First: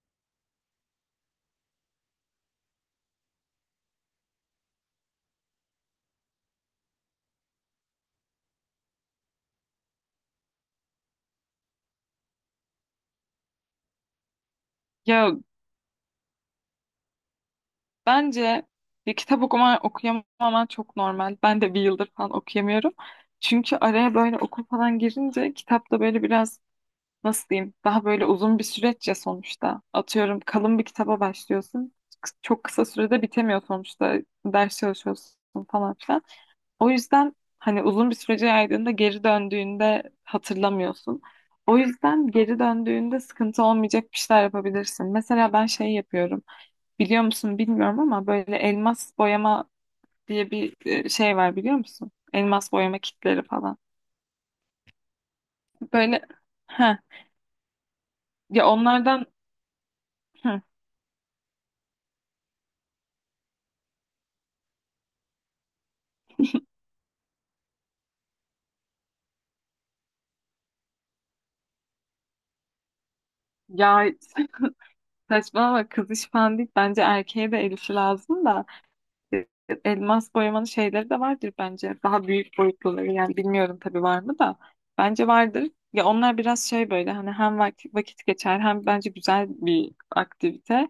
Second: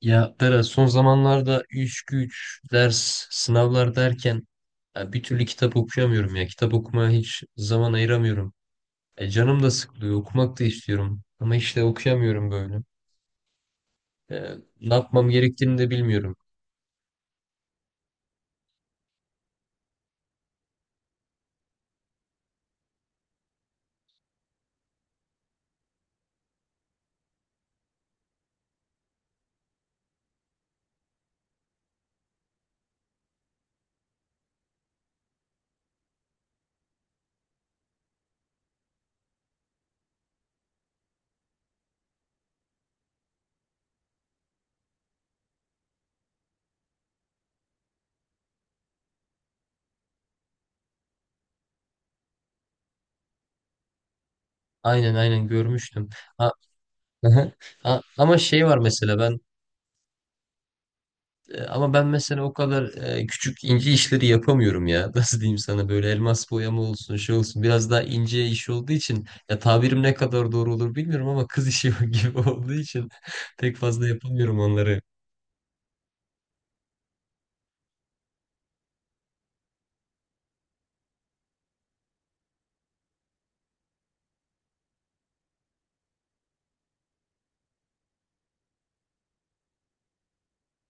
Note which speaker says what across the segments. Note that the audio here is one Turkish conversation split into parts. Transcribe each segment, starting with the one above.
Speaker 1: Ya Berat, son zamanlarda iş güç, ders, sınavlar derken ya bir türlü kitap okuyamıyorum ya. Kitap okumaya hiç zaman ayıramıyorum. Canım da sıkılıyor, okumak da istiyorum. Ama işte okuyamıyorum böyle. E, Ne yapmam
Speaker 2: Ya
Speaker 1: gerektiğini de bilmiyorum.
Speaker 2: bence bir kitap okuyamaman çok normal. Ben de bir yıldır falan okuyamıyorum. Çünkü araya böyle okul falan girince kitap da böyle biraz nasıl diyeyim daha böyle uzun bir süreç ya sonuçta. Atıyorum kalın bir kitaba başlıyorsun. Çok kısa sürede bitemiyor sonuçta. Ders çalışıyorsun falan filan. O yüzden hani uzun bir sürece yaydığında geri döndüğünde hatırlamıyorsun. O yüzden geri döndüğünde sıkıntı olmayacak bir şeyler yapabilirsin. Mesela ben şey yapıyorum. Biliyor musun bilmiyorum ama böyle elmas boyama diye bir şey var biliyor musun? Elmas boyama kitleri falan.
Speaker 1: Aynen, aynen, görmüştüm.
Speaker 2: Böyle
Speaker 1: Ha.
Speaker 2: ha,
Speaker 1: Ha, ama şey
Speaker 2: ya
Speaker 1: var mesela
Speaker 2: onlardan
Speaker 1: ben
Speaker 2: heh,
Speaker 1: Ama ben mesela o kadar küçük ince işleri yapamıyorum ya. Nasıl diyeyim sana, böyle elmas boyama olsun şey olsun, biraz daha ince iş olduğu için, ya tabirim ne kadar doğru olur bilmiyorum ama kız işi gibi olduğu için pek
Speaker 2: ya,
Speaker 1: fazla yapamıyorum onları.
Speaker 2: saçmalama kız iş falan değil. Bence erkeğe de el işi lazım da. Elmas boyamanın şeyleri de vardır bence. Daha büyük boyutluları yani bilmiyorum tabii var mı da. Bence vardır. Ya onlar biraz şey böyle hani hem vakit geçer hem bence güzel bir aktivite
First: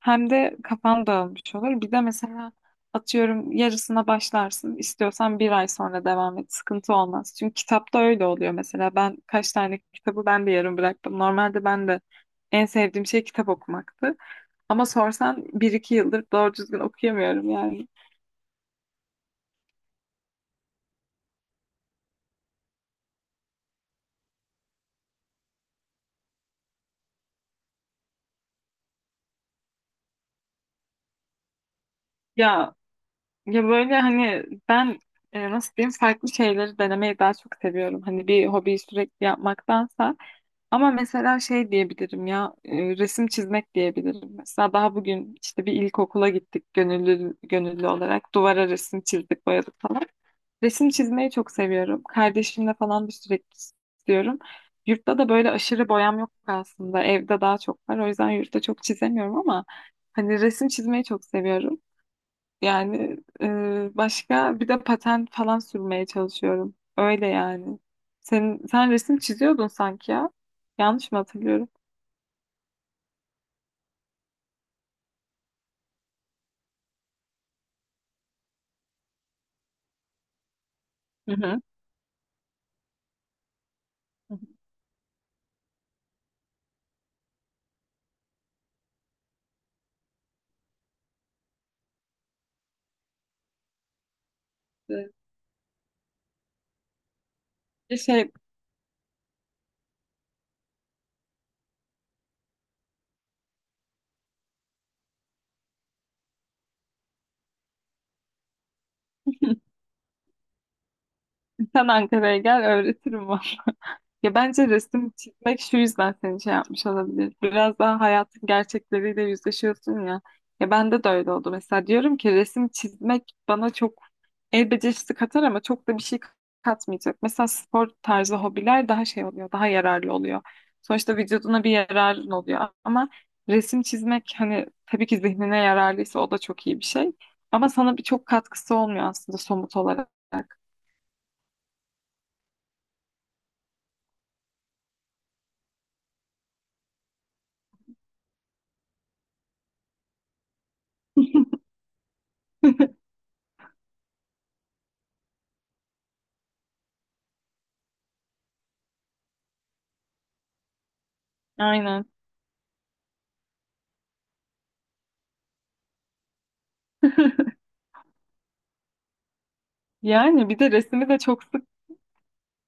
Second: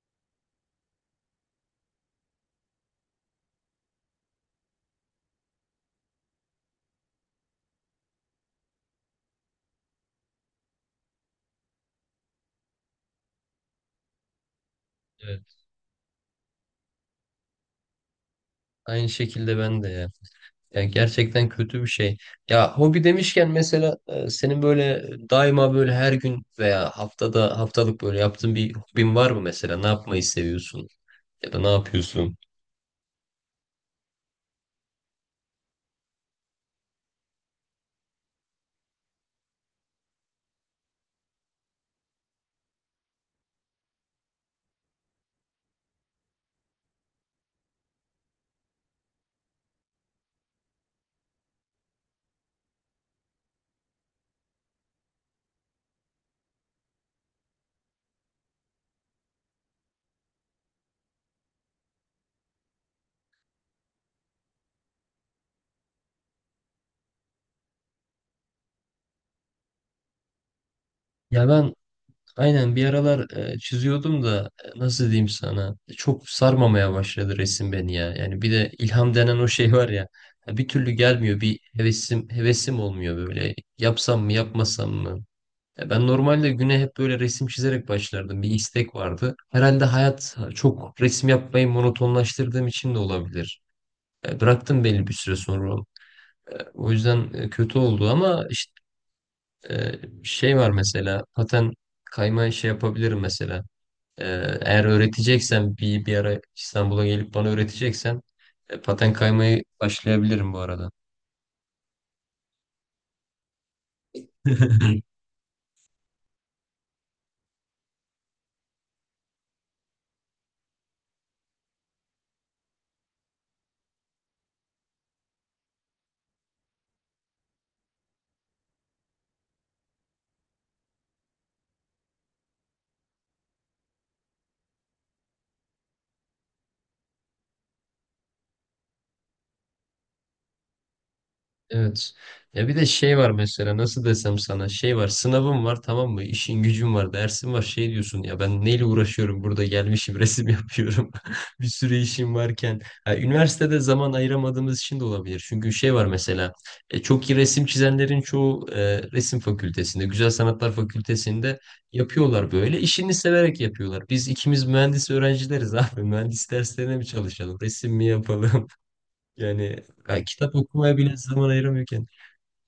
Speaker 2: hem de kafan dağılmış olur. Bir de mesela atıyorum yarısına başlarsın istiyorsan bir ay sonra devam et sıkıntı olmaz. Çünkü kitapta öyle oluyor mesela kaç tane kitabı ben de yarım bıraktım. Normalde ben de en sevdiğim şey kitap okumaktı. Ama sorsan
Speaker 1: Evet.
Speaker 2: bir iki yıldır doğru düzgün okuyamıyorum yani.
Speaker 1: Aynı şekilde ben de ya. Yani gerçekten kötü bir şey. Ya hobi demişken, mesela, senin böyle daima, böyle her gün veya haftada, haftalık böyle yaptığın bir hobin var mı mesela? Ne yapmayı seviyorsun ya da ne yapıyorsun?
Speaker 2: Ya ya böyle hani ben nasıl diyeyim farklı şeyleri denemeyi daha çok seviyorum. Hani bir hobiyi sürekli yapmaktansa. Ama mesela şey diyebilirim ya resim çizmek diyebilirim. Mesela daha bugün işte bir ilkokula gittik gönüllü olarak duvara resim çizdik boyadık falan. Resim çizmeyi çok seviyorum. Kardeşimle falan da sürekli istiyorum. Yurtta da böyle aşırı boyam yok aslında. Evde daha çok var. O yüzden yurtta çok çizemiyorum ama hani resim çizmeyi çok seviyorum. Yani başka bir de patent falan sürmeye çalışıyorum. Öyle yani. Sen resim çiziyordun sanki ya. Yanlış mı
Speaker 1: Ya
Speaker 2: hatırlıyorum?
Speaker 1: ben, aynen, bir aralar çiziyordum da, nasıl diyeyim sana, çok sarmamaya başladı resim beni ya. Yani bir de ilham denen o şey var ya, ya bir türlü
Speaker 2: Hı
Speaker 1: gelmiyor, bir
Speaker 2: hı.
Speaker 1: hevesim olmuyor böyle, yapsam mı
Speaker 2: Hı hı.
Speaker 1: yapmasam mı? Ya ben normalde güne hep böyle resim çizerek başlardım, bir istek vardı. Herhalde hayat çok, resim yapmayı monotonlaştırdığım için de olabilir. Bıraktım belli
Speaker 2: Evet.
Speaker 1: bir süre sonra. O yüzden kötü
Speaker 2: Bir
Speaker 1: oldu
Speaker 2: şey,
Speaker 1: ama işte, e, şey var mesela paten kayma şey yapabilirim mesela. Ee, Eğer öğreteceksen, bir ara İstanbul'a gelip bana öğreteceksen, paten kaymayı başlayabilirim bu arada.
Speaker 2: sen Ankara'ya gel öğretirim bana. Ya bence resim çizmek şu yüzden seni şey yapmış olabilir. Biraz daha hayatın gerçekleriyle yüzleşiyorsun ya. Ya bende de öyle oldu. Mesela diyorum ki resim çizmek bana çok el becerisi katar ama çok da bir şey katmayacak. Mesela spor tarzı hobiler daha şey oluyor, daha yararlı oluyor. Sonuçta vücuduna bir yararın oluyor. Ama resim çizmek hani tabii ki zihnine yararlıysa o da çok iyi bir şey. Ama sana bir çok katkısı olmuyor aslında somut olarak.
Speaker 1: Evet. Ya bir de şey var mesela, nasıl desem sana, şey var, sınavım var, tamam mı, işin gücün var, dersin var, şey diyorsun ya, ben neyle uğraşıyorum burada, gelmişim resim yapıyorum bir sürü işim varken. Ha, üniversitede zaman ayıramadığımız için de olabilir, çünkü şey var mesela, çok iyi resim çizenlerin çoğu resim fakültesinde, Güzel Sanatlar Fakültesinde
Speaker 2: Aynen.
Speaker 1: yapıyorlar, böyle işini severek yapıyorlar. Biz ikimiz mühendis öğrencileriz abi, mühendis derslerine mi çalışalım, resim mi yapalım yani, ya
Speaker 2: Yani
Speaker 1: kitap
Speaker 2: bir de
Speaker 1: okumaya
Speaker 2: resmi
Speaker 1: bile
Speaker 2: de çok
Speaker 1: zaman
Speaker 2: sık
Speaker 1: ayıramıyorken.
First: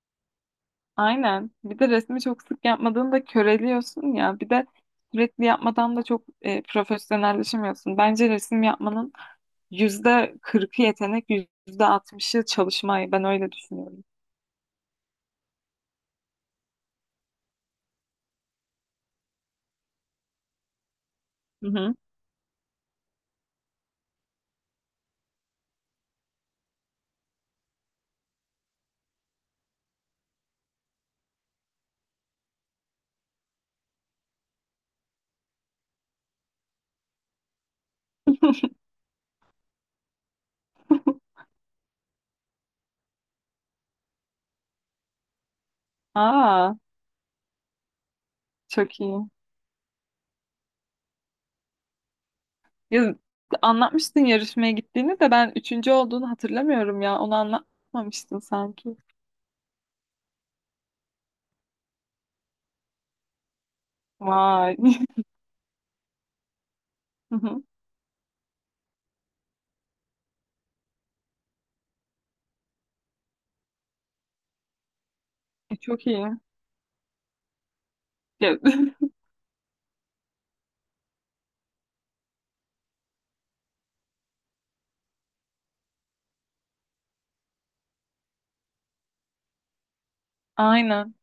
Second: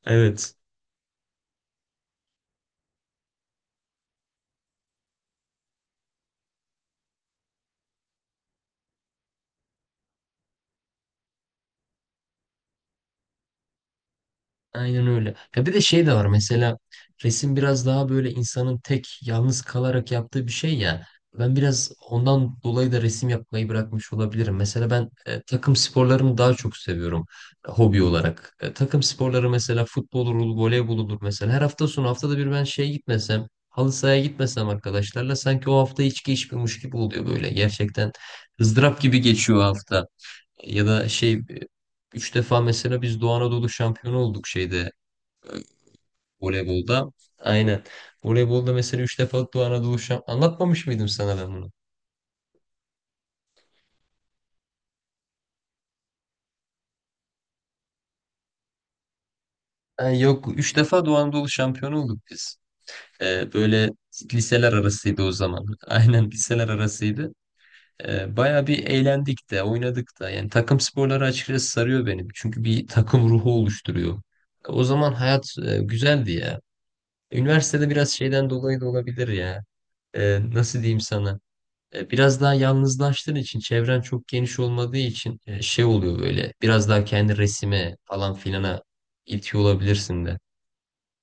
Speaker 1: Evet.
Speaker 2: aynen. Bir de resmi çok sık yapmadığında köreliyorsun ya. Bir de sürekli yapmadan da çok profesyonelleşemiyorsun. Bence resim yapmanın %40'ı yetenek, %60'ı çalışmayı. Ben öyle düşünüyorum.
Speaker 1: Aynen öyle. Ya bir de şey de var mesela, resim biraz daha böyle insanın tek, yalnız kalarak yaptığı bir şey ya. Ben
Speaker 2: Hı
Speaker 1: biraz
Speaker 2: hı.
Speaker 1: ondan dolayı da resim yapmayı bırakmış olabilirim. Mesela ben takım sporlarını daha çok seviyorum hobi olarak. Takım sporları, mesela futbol olur, voleybol olur mesela. Her hafta sonu, haftada bir ben şeye gitmesem, halı sahaya gitmesem arkadaşlarla, sanki o hafta hiç geçmiyormuş gibi oluyor böyle. Gerçekten ızdırap gibi geçiyor o hafta. Ya da şey, üç defa mesela biz Doğu Anadolu şampiyonu olduk şeyde,
Speaker 2: Aa,
Speaker 1: voleybolda. Aynen. Voleybolda
Speaker 2: çok
Speaker 1: mesela,
Speaker 2: iyi.
Speaker 1: üç defa Doğu Anadolu şampiyonu. Anlatmamış mıydım sana ben bunu?
Speaker 2: Ya, anlatmıştın yarışmaya gittiğini de ben üçüncü olduğunu hatırlamıyorum ya. Onu anlatmamıştın sanki.
Speaker 1: Ay yok. Üç defa Doğu Anadolu şampiyonu olduk biz. Böyle liseler
Speaker 2: Vay.
Speaker 1: arasıydı o zaman. Aynen, liseler arasıydı.
Speaker 2: Hı hı.
Speaker 1: Baya bir eğlendik de, oynadık da. Yani takım sporları açıkçası sarıyor benim. Çünkü bir takım ruhu oluşturuyor. O zaman hayat
Speaker 2: Çok iyi.
Speaker 1: güzeldi ya. Üniversitede biraz şeyden
Speaker 2: Ya,
Speaker 1: dolayı da olabilir ya. Nasıl diyeyim sana? Biraz daha yalnızlaştığın için, çevren çok geniş olmadığı için şey oluyor böyle, biraz daha kendi resime falan filana itiyor olabilirsin de.
Speaker 2: aynen.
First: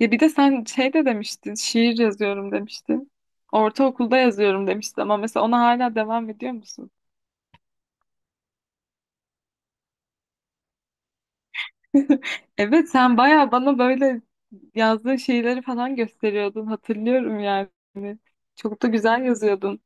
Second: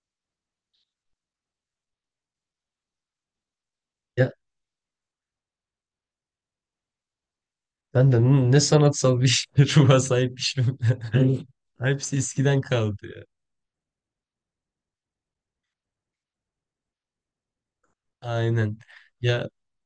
Speaker 2: Ya bir de sen şey de demiştin, şiir yazıyorum demiştin. Ortaokulda
Speaker 1: Ya
Speaker 2: yazıyorum demiştin ama mesela ona hala devam ediyor musun?
Speaker 1: ben de ne sanatsal bir ruha sahipmişim. Hepsi eskiden
Speaker 2: Evet
Speaker 1: kaldı
Speaker 2: sen
Speaker 1: ya.
Speaker 2: bayağı bana böyle yazdığın şeyleri falan gösteriyordun. Hatırlıyorum yani.
Speaker 1: Aynen.
Speaker 2: Çok da güzel
Speaker 1: Ya
Speaker 2: yazıyordun.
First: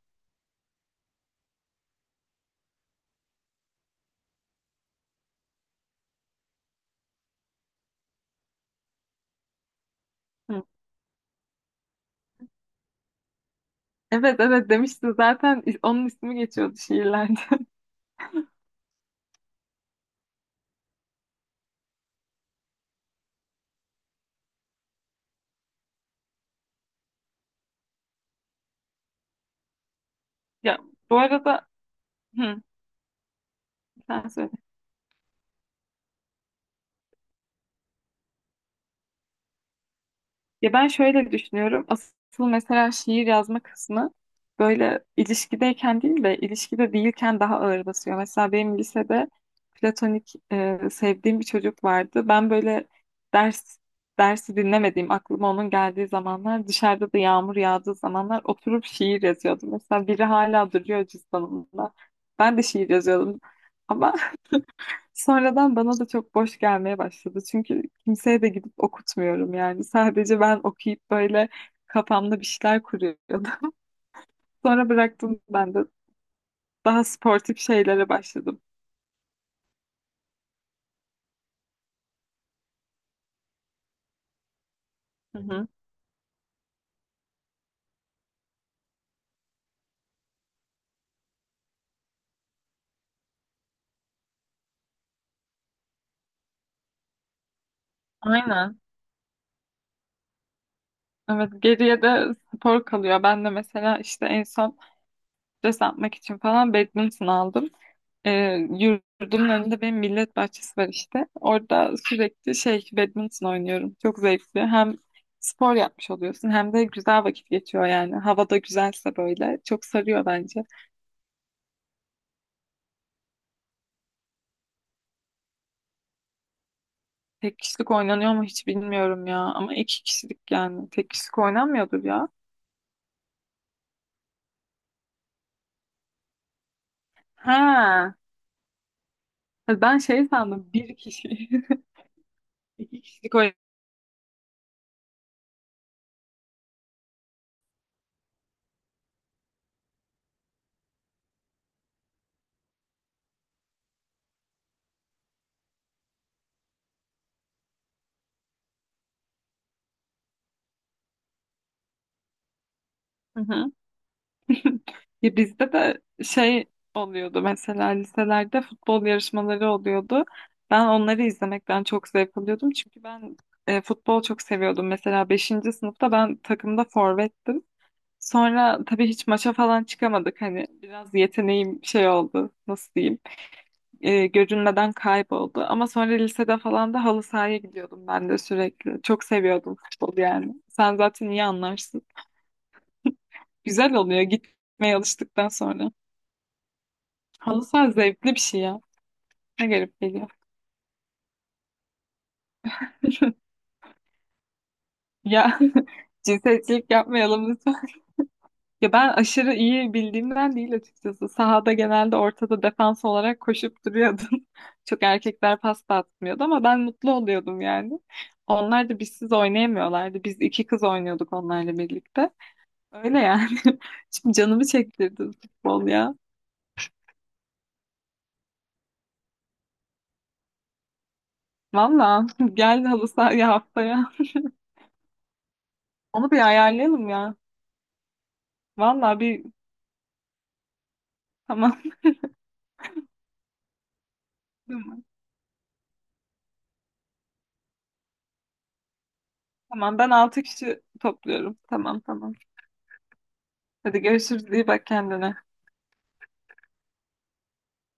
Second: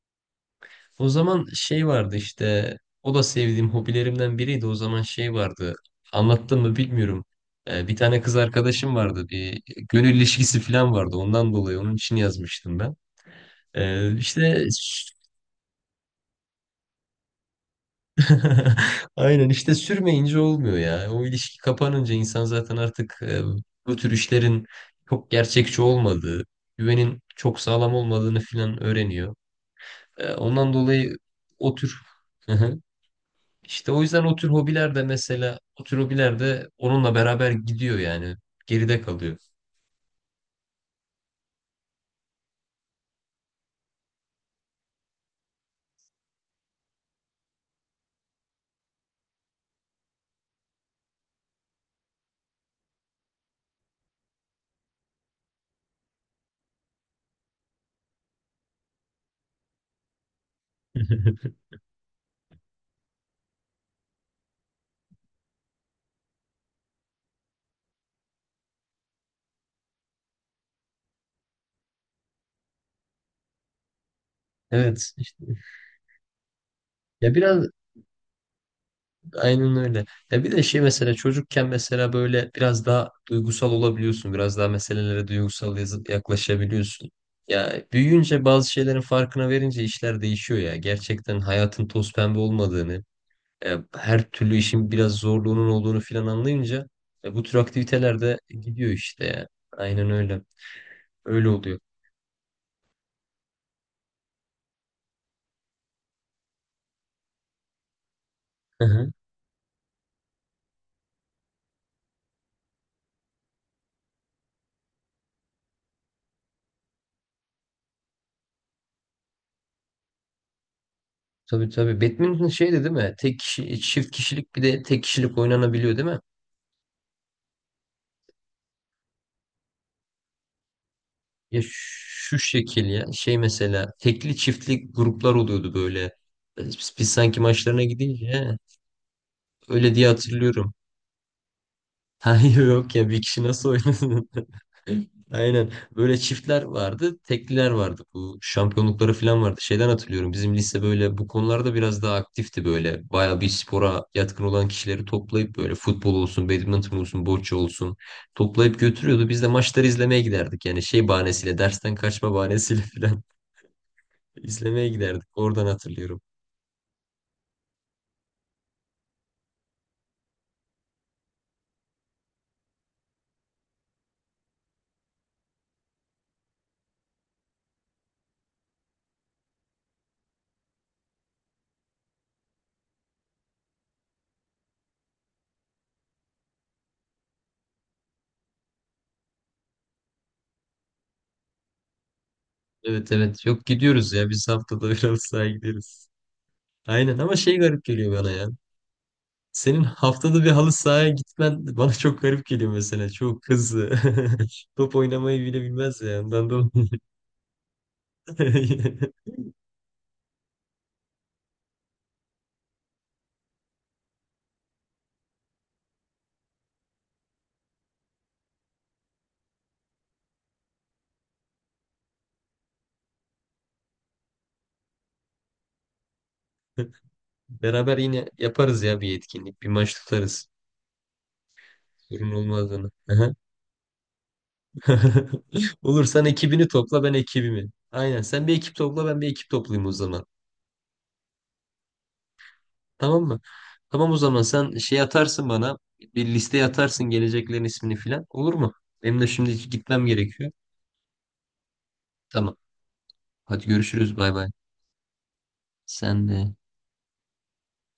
Speaker 1: o zaman şey vardı işte, o da sevdiğim hobilerimden biriydi. O zaman şey vardı, anlattım mı bilmiyorum. Bir tane kız arkadaşım vardı, bir gönül ilişkisi
Speaker 2: Hı.
Speaker 1: falan vardı, ondan dolayı onun için yazmıştım ben.
Speaker 2: Evet
Speaker 1: İşte
Speaker 2: evet demiştin zaten onun ismi geçiyordu şiirlerde.
Speaker 1: Aynen işte, sürmeyince olmuyor ya. O ilişki kapanınca insan zaten artık bu tür işlerin çok gerçekçi olmadığı, güvenin çok sağlam olmadığını filan öğreniyor. Ondan
Speaker 2: Ya
Speaker 1: dolayı
Speaker 2: bu arada
Speaker 1: o tür, hı
Speaker 2: hı,
Speaker 1: hı, işte o yüzden
Speaker 2: sen
Speaker 1: o tür
Speaker 2: söyle.
Speaker 1: hobiler de, mesela o tür hobiler de onunla beraber gidiyor yani, geride kalıyor.
Speaker 2: Ya ben şöyle düşünüyorum. Asıl mesela şiir yazma kısmı böyle ilişkideyken değil de ilişkide değilken daha ağır basıyor. Mesela benim lisede platonik sevdiğim bir çocuk vardı. Ben böyle ders dersi dinlemediğim, aklıma onun geldiği zamanlar, dışarıda da yağmur yağdığı zamanlar oturup şiir yazıyordum. Mesela biri hala duruyor cüzdanımda. Ben de şiir yazıyordum. Ama sonradan bana da çok boş gelmeye başladı. Çünkü kimseye de gidip okutmuyorum yani. Sadece ben okuyup böyle kafamda bir şeyler kuruyordum. Sonra
Speaker 1: Evet,
Speaker 2: bıraktım
Speaker 1: işte.
Speaker 2: ben de. Daha
Speaker 1: Ya
Speaker 2: sportif
Speaker 1: biraz,
Speaker 2: şeylere başladım.
Speaker 1: aynen öyle. Ya bir de şey, mesela çocukken mesela böyle biraz daha duygusal olabiliyorsun. Biraz daha meselelere
Speaker 2: Hı hı.
Speaker 1: duygusal yaklaşabiliyorsun. Ya büyüyünce bazı şeylerin farkına verince işler değişiyor ya. Gerçekten hayatın toz pembe olmadığını, her türlü işin biraz zorluğunun olduğunu filan anlayınca bu tür aktiviteler de
Speaker 2: Aynen.
Speaker 1: gidiyor işte ya. Aynen öyle. Öyle
Speaker 2: Evet
Speaker 1: oluyor.
Speaker 2: geriye de spor kalıyor. Ben de mesela işte en son stres atmak için falan badminton aldım. Ee,
Speaker 1: Hı hı.
Speaker 2: yurdumun önünde benim millet bahçesi var işte. Orada sürekli şey badminton oynuyorum. Çok zevkli. Hem spor yapmış oluyorsun hem de güzel vakit geçiyor yani. Hava da güzelse böyle çok sarıyor bence.
Speaker 1: Tabii, tabii. Badminton şeydi değil mi? Tek kişi, çift kişilik, bir de tek kişilik oynanabiliyor değil mi?
Speaker 2: Tek kişilik oynanıyor mu hiç bilmiyorum ya. Ama iki kişilik yani. Tek kişilik
Speaker 1: Ya
Speaker 2: oynanmıyordur ya.
Speaker 1: şu şekil, ya şey, mesela tekli çiftli gruplar oluyordu böyle. Biz sanki maçlarına
Speaker 2: Ha.
Speaker 1: gidince, he, öyle
Speaker 2: Ben
Speaker 1: diye
Speaker 2: şey sandım
Speaker 1: hatırlıyorum.
Speaker 2: bir kişi.
Speaker 1: Hayır, yok
Speaker 2: İki
Speaker 1: ya, bir
Speaker 2: kişilik
Speaker 1: kişi
Speaker 2: oyun.
Speaker 1: nasıl oynasın? Aynen, böyle çiftler vardı, tekliler vardı, bu şampiyonlukları falan vardı. Şeyden hatırlıyorum, bizim lise böyle bu konularda biraz daha aktifti, böyle baya bir spora yatkın olan kişileri toplayıp, böyle futbol olsun, badminton olsun, bocce olsun, toplayıp götürüyordu. Biz de maçları izlemeye giderdik, yani şey bahanesiyle, dersten kaçma bahanesiyle İzlemeye giderdik.
Speaker 2: Ya
Speaker 1: Oradan
Speaker 2: bizde de
Speaker 1: hatırlıyorum.
Speaker 2: şey oluyordu mesela liselerde futbol yarışmaları oluyordu. Ben onları izlemekten çok zevk alıyordum. Çünkü ben futbol çok seviyordum. Mesela beşinci sınıfta ben takımda forvettim. Sonra tabii hiç maça falan çıkamadık. Hani biraz yeteneğim şey oldu nasıl diyeyim görünmeden kayboldu. Ama sonra lisede falan da halı sahaya gidiyordum ben de sürekli. Çok seviyordum futbolu yani. Sen zaten iyi anlarsın.
Speaker 1: Evet, evet. Yok,
Speaker 2: Güzel
Speaker 1: gidiyoruz
Speaker 2: oluyor
Speaker 1: ya. Biz haftada bir
Speaker 2: gitmeye
Speaker 1: halı
Speaker 2: alıştıktan
Speaker 1: sahaya
Speaker 2: sonra.
Speaker 1: gideriz. Aynen, ama şey
Speaker 2: Halı
Speaker 1: garip
Speaker 2: saha
Speaker 1: geliyor bana
Speaker 2: zevkli bir
Speaker 1: ya.
Speaker 2: şey ya. Ne
Speaker 1: Senin
Speaker 2: garip geliyor.
Speaker 1: haftada bir halı sahaya gitmen bana çok garip geliyor mesela. Çok hızlı. Top oynamayı
Speaker 2: Ya,
Speaker 1: bile bilmez ya. Ondan dolayı.
Speaker 2: cinsiyetçilik yapmayalım lütfen. Ya ben aşırı iyi bildiğimden değil açıkçası. Sahada genelde ortada defans olarak koşup duruyordum. Çok erkekler pas da atmıyordu ama ben mutlu oluyordum yani. Onlar da bizsiz oynayamıyorlardı. Biz iki kız oynuyorduk onlarla birlikte. Öyle yani. Şimdi canımı çektirdi futbol ya.
Speaker 1: Beraber yine yaparız ya bir etkinlik. Bir maç tutarız.
Speaker 2: Valla
Speaker 1: Sorun
Speaker 2: gel
Speaker 1: olmadığını.
Speaker 2: halı sahaya haftaya.
Speaker 1: Olur, sen
Speaker 2: Onu bir
Speaker 1: ekibini topla,
Speaker 2: ayarlayalım
Speaker 1: ben
Speaker 2: ya.
Speaker 1: ekibimi. Aynen, sen bir ekip topla, ben
Speaker 2: Valla
Speaker 1: bir
Speaker 2: bir
Speaker 1: ekip toplayayım o zaman.
Speaker 2: tamam.
Speaker 1: Tamam mı? Tamam, o zaman sen şey atarsın bana. Bir liste atarsın, geleceklerin ismini filan. Olur mu? Benim de şimdi
Speaker 2: Tamam
Speaker 1: gitmem
Speaker 2: ben 6
Speaker 1: gerekiyor.
Speaker 2: kişi topluyorum. Tamam tamam.
Speaker 1: Tamam. Hadi
Speaker 2: Hadi
Speaker 1: görüşürüz. Bay
Speaker 2: görüşürüz.
Speaker 1: bay.
Speaker 2: İyi bak kendine.
Speaker 1: Sen de.